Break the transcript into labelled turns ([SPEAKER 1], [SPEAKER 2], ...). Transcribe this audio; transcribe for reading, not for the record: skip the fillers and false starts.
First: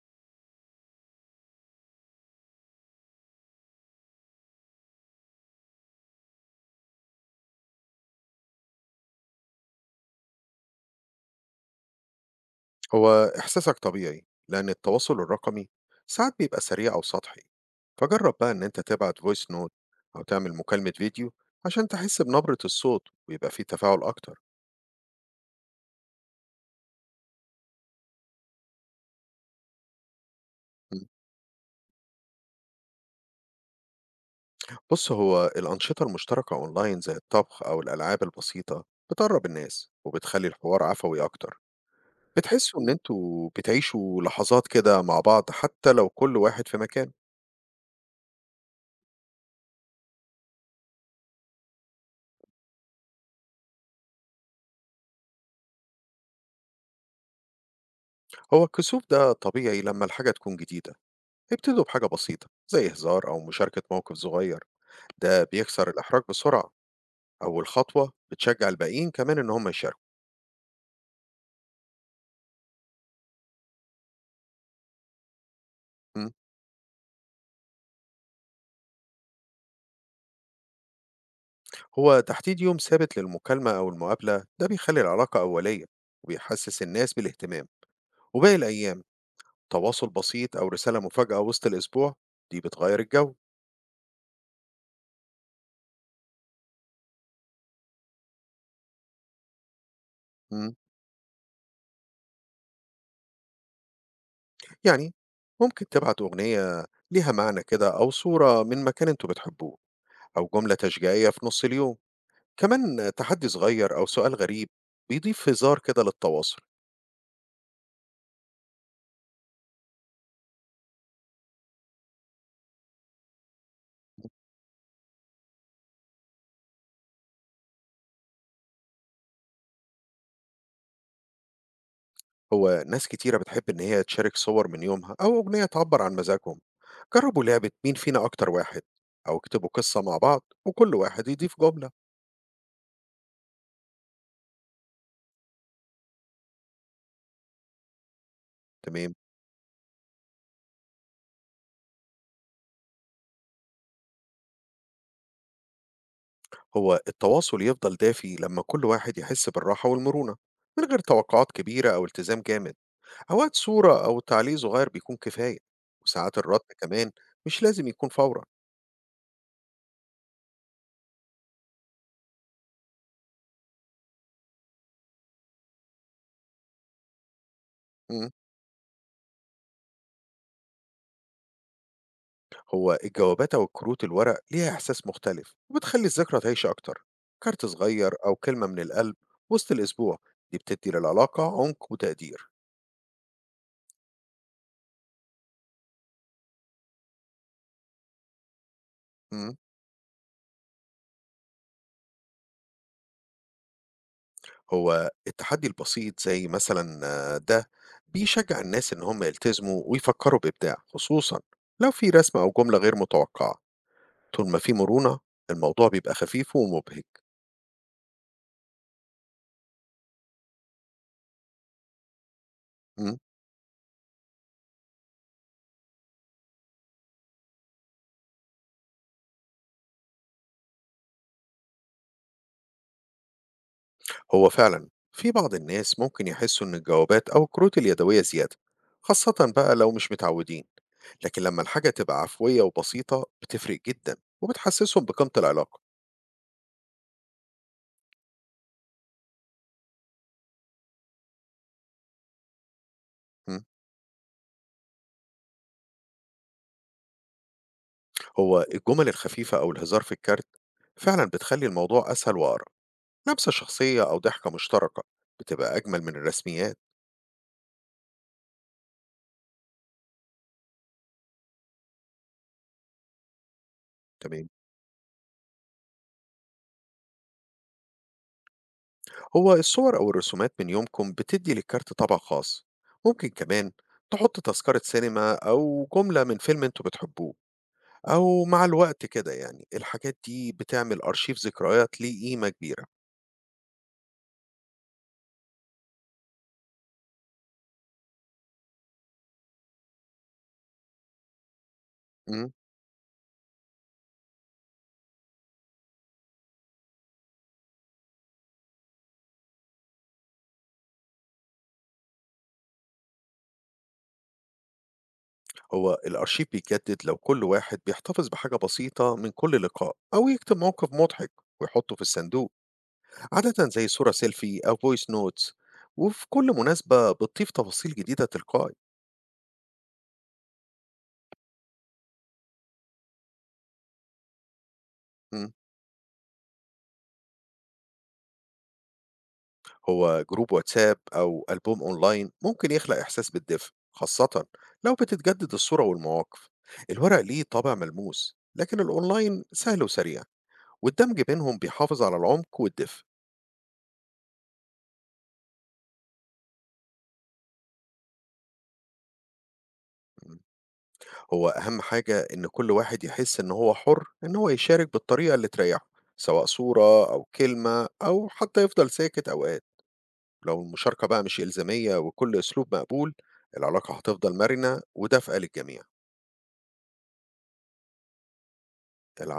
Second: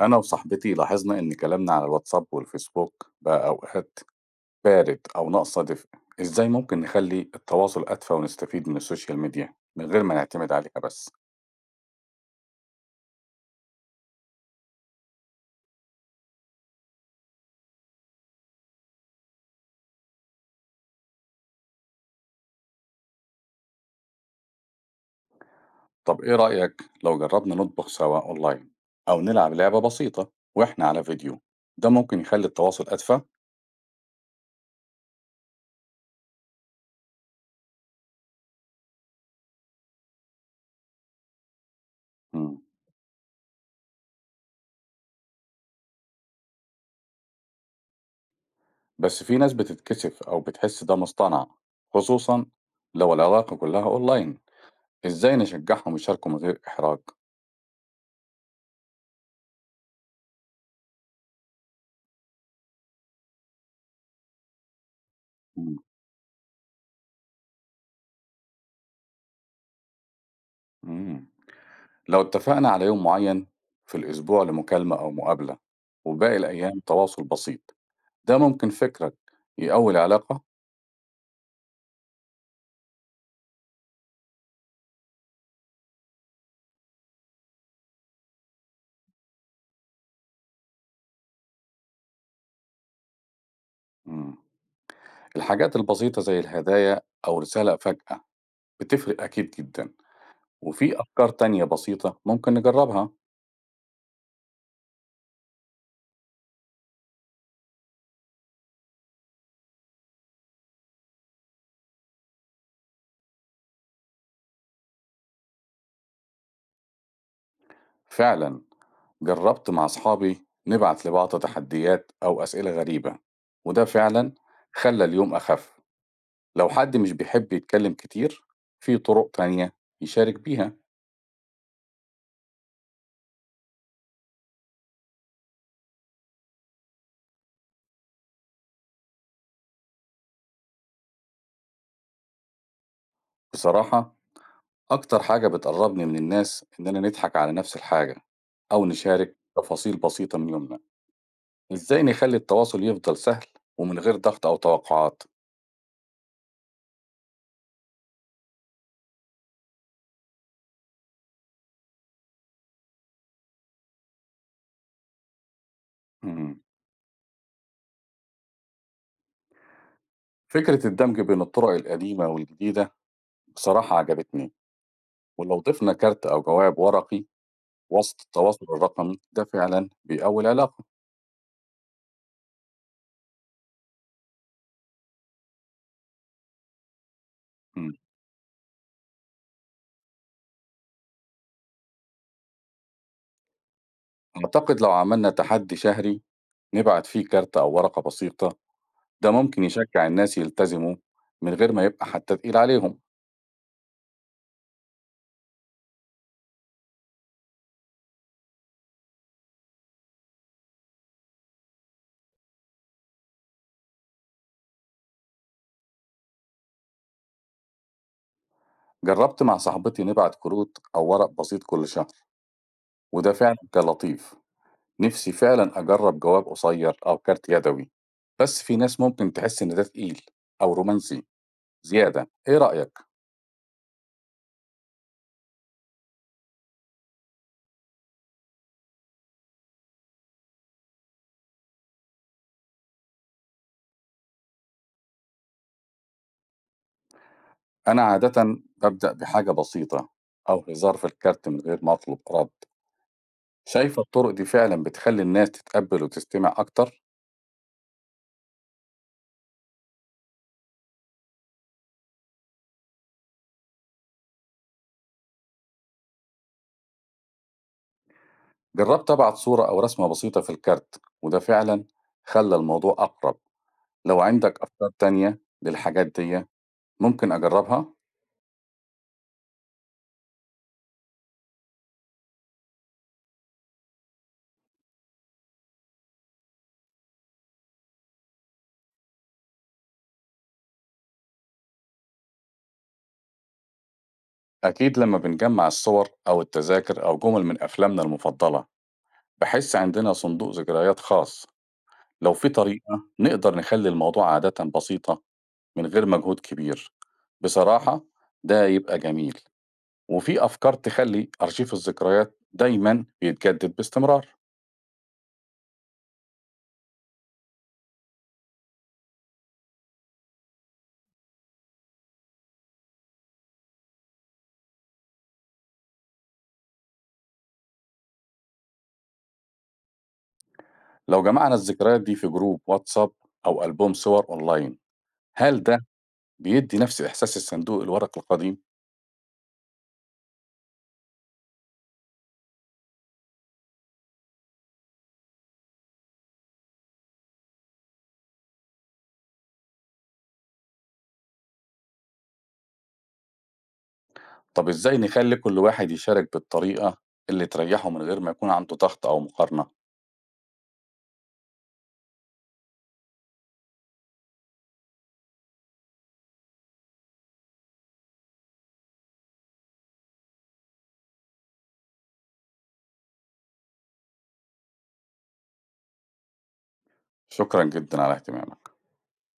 [SPEAKER 1] أنا وصاحبتي لاحظنا إن كلامنا على الواتساب والفيسبوك بقى أوقات بارد أو ناقص دفء، إزاي ممكن نخلي التواصل أدفى ونستفيد من السوشيال ميديا من غير ما نعتمد عليها بس؟
[SPEAKER 2] هو إحساسك طبيعي لأن التواصل الرقمي ساعات بيبقى سريع أو سطحي. فجرب بقى إن أنت تبعت فويس نوت أو تعمل مكالمة فيديو عشان تحس بنبرة الصوت ويبقى فيه تفاعل أكتر.
[SPEAKER 1] طب إيه رأيك لو جربنا نطبخ سوا أونلاين أو نلعب لعبة بسيطة وإحنا
[SPEAKER 2] مم.
[SPEAKER 1] على فيديو، ده ممكن يخلي التواصل أدفى؟
[SPEAKER 2] بص، هو الأنشطة المشتركة أونلاين زي الطبخ أو الألعاب البسيطة بتقرب الناس وبتخلي الحوار عفوي أكتر.
[SPEAKER 1] مم.
[SPEAKER 2] بتحسوا إن أنتوا بتعيشوا لحظات كده مع بعض حتى لو كل واحد في مكان.
[SPEAKER 1] بس في ناس بتتكسف أو بتحس ده مصطنع، خصوصًا لو العلاقة كلها أونلاين، إزاي نشجعهم يشاركوا من غير إحراج؟
[SPEAKER 2] هو الكسوف ده طبيعي لما الحاجة تكون جديدة. ابتدوا بحاجة بسيطة زي هزار أو مشاركة موقف صغير، ده
[SPEAKER 1] مم.
[SPEAKER 2] بيكسر الإحراج بسرعة. أول خطوة بتشجع الباقيين كمان إن هم يشاركوا.
[SPEAKER 1] مم. لو اتفقنا على يوم معين في الأسبوع لمكالمة أو مقابلة
[SPEAKER 2] م.
[SPEAKER 1] وباقي الأيام تواصل بسيط، ده ممكن فكرك يقوي العلاقة؟
[SPEAKER 2] هو تحديد يوم ثابت للمكالمة أو المقابلة ده بيخلي العلاقة أولية وبيحسس الناس بالاهتمام. وباقي الأيام تواصل بسيط أو رسالة مفاجأة وسط الأسبوع، دي بتغير الجو.
[SPEAKER 1] مم. الحاجات البسيطة زي الهدايا أو رسالة فجأة بتفرق أكيد جدا.
[SPEAKER 2] م.
[SPEAKER 1] وفي أفكار تانية بسيطة ممكن نجربها؟
[SPEAKER 2] يعني ممكن تبعت أغنية ليها معنى كده، أو صورة من مكان أنتوا بتحبوه، أو جملة تشجيعية في نص اليوم. كمان تحدي صغير أو سؤال غريب بيضيف هزار كده للتواصل.
[SPEAKER 1] فعلا جربت مع أصحابي نبعت لبعض تحديات أو أسئلة غريبة، وده فعلا خلى اليوم أخف. لو حد مش بيحب يتكلم كتير، في طرق تانية يشارك بيها؟
[SPEAKER 2] هو ناس كتيرة بتحب إن هي تشارك صور من يومها أو أغنية تعبر عن مزاجهم. جربوا لعبة مين فينا أكتر واحد، أو اكتبوا قصة مع بعض وكل واحد يضيف جملة.
[SPEAKER 1] بصراحة أكتر حاجة بتقربني من الناس إننا نضحك على نفس الحاجة أو
[SPEAKER 2] تمام.
[SPEAKER 1] نشارك تفاصيل بسيطة من يومنا، إزاي نخلي التواصل يفضل سهل ومن غير ضغط أو توقعات؟
[SPEAKER 2] هو التواصل يفضل دافي لما كل واحد يحس بالراحة والمرونة، من غير توقعات كبيرة أو التزام جامد. أوقات صورة أو تعليق صغير بيكون كفاية. وساعات
[SPEAKER 1] مم.
[SPEAKER 2] الرد كمان مش لازم يكون فورا.
[SPEAKER 1] فكرة الدمج بين الطرق القديمة والجديدة بصراحة عجبتني، ولو ضفنا كارت أو جواب ورقي وسط
[SPEAKER 2] إمم.
[SPEAKER 1] التواصل الرقمي ده فعلا بيقوي العلاقة.
[SPEAKER 2] هو الجوابات أو كروت الورق ليها إحساس مختلف وبتخلي الذكرى تعيش أكتر. كارت
[SPEAKER 1] مم.
[SPEAKER 2] صغير أو كلمة من القلب وسط الأسبوع، دي بتدي للعلاقة عمق وتقدير.
[SPEAKER 1] أعتقد لو عملنا تحدي شهري نبعت فيه كارت أو ورقة بسيطة، ده
[SPEAKER 2] مم.
[SPEAKER 1] ممكن يشجع الناس يلتزموا من غير ما يبقى حتى تقيل عليهم.
[SPEAKER 2] هو التحدي البسيط زي مثلا آه، ده بيشجع الناس إن هم يلتزموا ويفكروا بإبداع، خصوصا لو في رسمة أو جملة غير متوقعة. طول ما في مرونة، الموضوع بيبقى خفيف ومبهج.
[SPEAKER 1] جرّبت مع صاحبتي نبعت كروت أو ورق بسيط كل شهر،
[SPEAKER 2] مم.
[SPEAKER 1] وده فعلًا كان لطيف. نفسي فعلًا أجرّب جواب قصير أو كارت يدوي، بس في ناس ممكن تحس إن ده تقيل أو رومانسي زيادة، إيه رأيك؟
[SPEAKER 2] هو فعلا في بعض الناس ممكن يحسوا إن الجوابات أو الكروت اليدوية زيادة، خاصة بقى لو مش متعودين. لكن لما الحاجة تبقى عفوية وبسيطة بتفرق جدا وبتحسسهم بقيمة العلاقة.
[SPEAKER 1] أنا عادةً بابدأ بحاجة بسيطة أو هزار في الكارت من غير ما أطلب رد.
[SPEAKER 2] مم.
[SPEAKER 1] شايفة الطرق دي فعلًا بتخلّي الناس تتقبّل وتستمع أكتر؟
[SPEAKER 2] هو الجمل الخفيفة أو الهزار في الكارت فعلا بتخلي الموضوع أسهل وأقرب. لمسة شخصية أو ضحكة مشتركة بتبقى أجمل من الرسميات.
[SPEAKER 1] جرّبت أبعت صورة أو رسمة بسيطة في الكارت، وده فعلًا خلّى الموضوع أقرب. لو
[SPEAKER 2] تمام.
[SPEAKER 1] عندك أفكار تانية للحاجات ديّة ممكن أجرّبها؟
[SPEAKER 2] هو الصور أو الرسومات من يومكم بتدي للكارت طبع خاص. ممكن كمان تحط تذكرة سينما أو جملة من فيلم أنتوا بتحبوه. أو مع الوقت كده يعني الحاجات دي بتعمل أرشيف ذكريات ليه قيمة كبيرة.
[SPEAKER 1] أكيد لما بنجمع الصور أو التذاكر أو جمل من أفلامنا المفضلة بحس عندنا صندوق ذكريات خاص. لو في
[SPEAKER 2] مم.
[SPEAKER 1] طريقة نقدر نخلي الموضوع عادة بسيطة من غير مجهود كبير، بصراحة ده يبقى جميل. وفي أفكار تخلي أرشيف الذكريات دايما بيتجدد باستمرار؟
[SPEAKER 2] هو الأرشيف بيتجدد لو كل واحد بيحتفظ بحاجة بسيطة من كل لقاء أو يكتب موقف مضحك ويحطه في الصندوق. عادة زي صورة سيلفي أو فويس نوتس، وفي كل مناسبة بتضيف تفاصيل جديدة تلقائي.
[SPEAKER 1] لو جمعنا الذكريات دي في جروب واتساب أو ألبوم صور أونلاين،
[SPEAKER 2] مم.
[SPEAKER 1] هل ده بيدي نفس إحساس الصندوق الورق القديم؟
[SPEAKER 2] هو جروب واتساب أو ألبوم أونلاين ممكن يخلق إحساس بالدفء، خاصة لو بتتجدد الصورة والمواقف. الورق ليه طابع ملموس، لكن الأونلاين سهل وسريع، والدمج بينهم بيحافظ على العمق والدفء.
[SPEAKER 1] طب إزاي نخلّي كل واحد يشارك بالطريقة اللي تريّحه من غير ما يكون عنده ضغط أو مقارنة؟
[SPEAKER 2] هو أهم حاجة إن كل واحد يحس إن هو حر إن هو يشارك بالطريقة اللي تريحه، سواء صورة أو كلمة أو حتى يفضل ساكت أوقات. لو المشاركة بقى مش إلزامية وكل أسلوب مقبول، العلاقة هتفضل مرنة ودافئة للجميع.
[SPEAKER 1] شكرًا جدًا على اهتمامك.
[SPEAKER 2] العفو.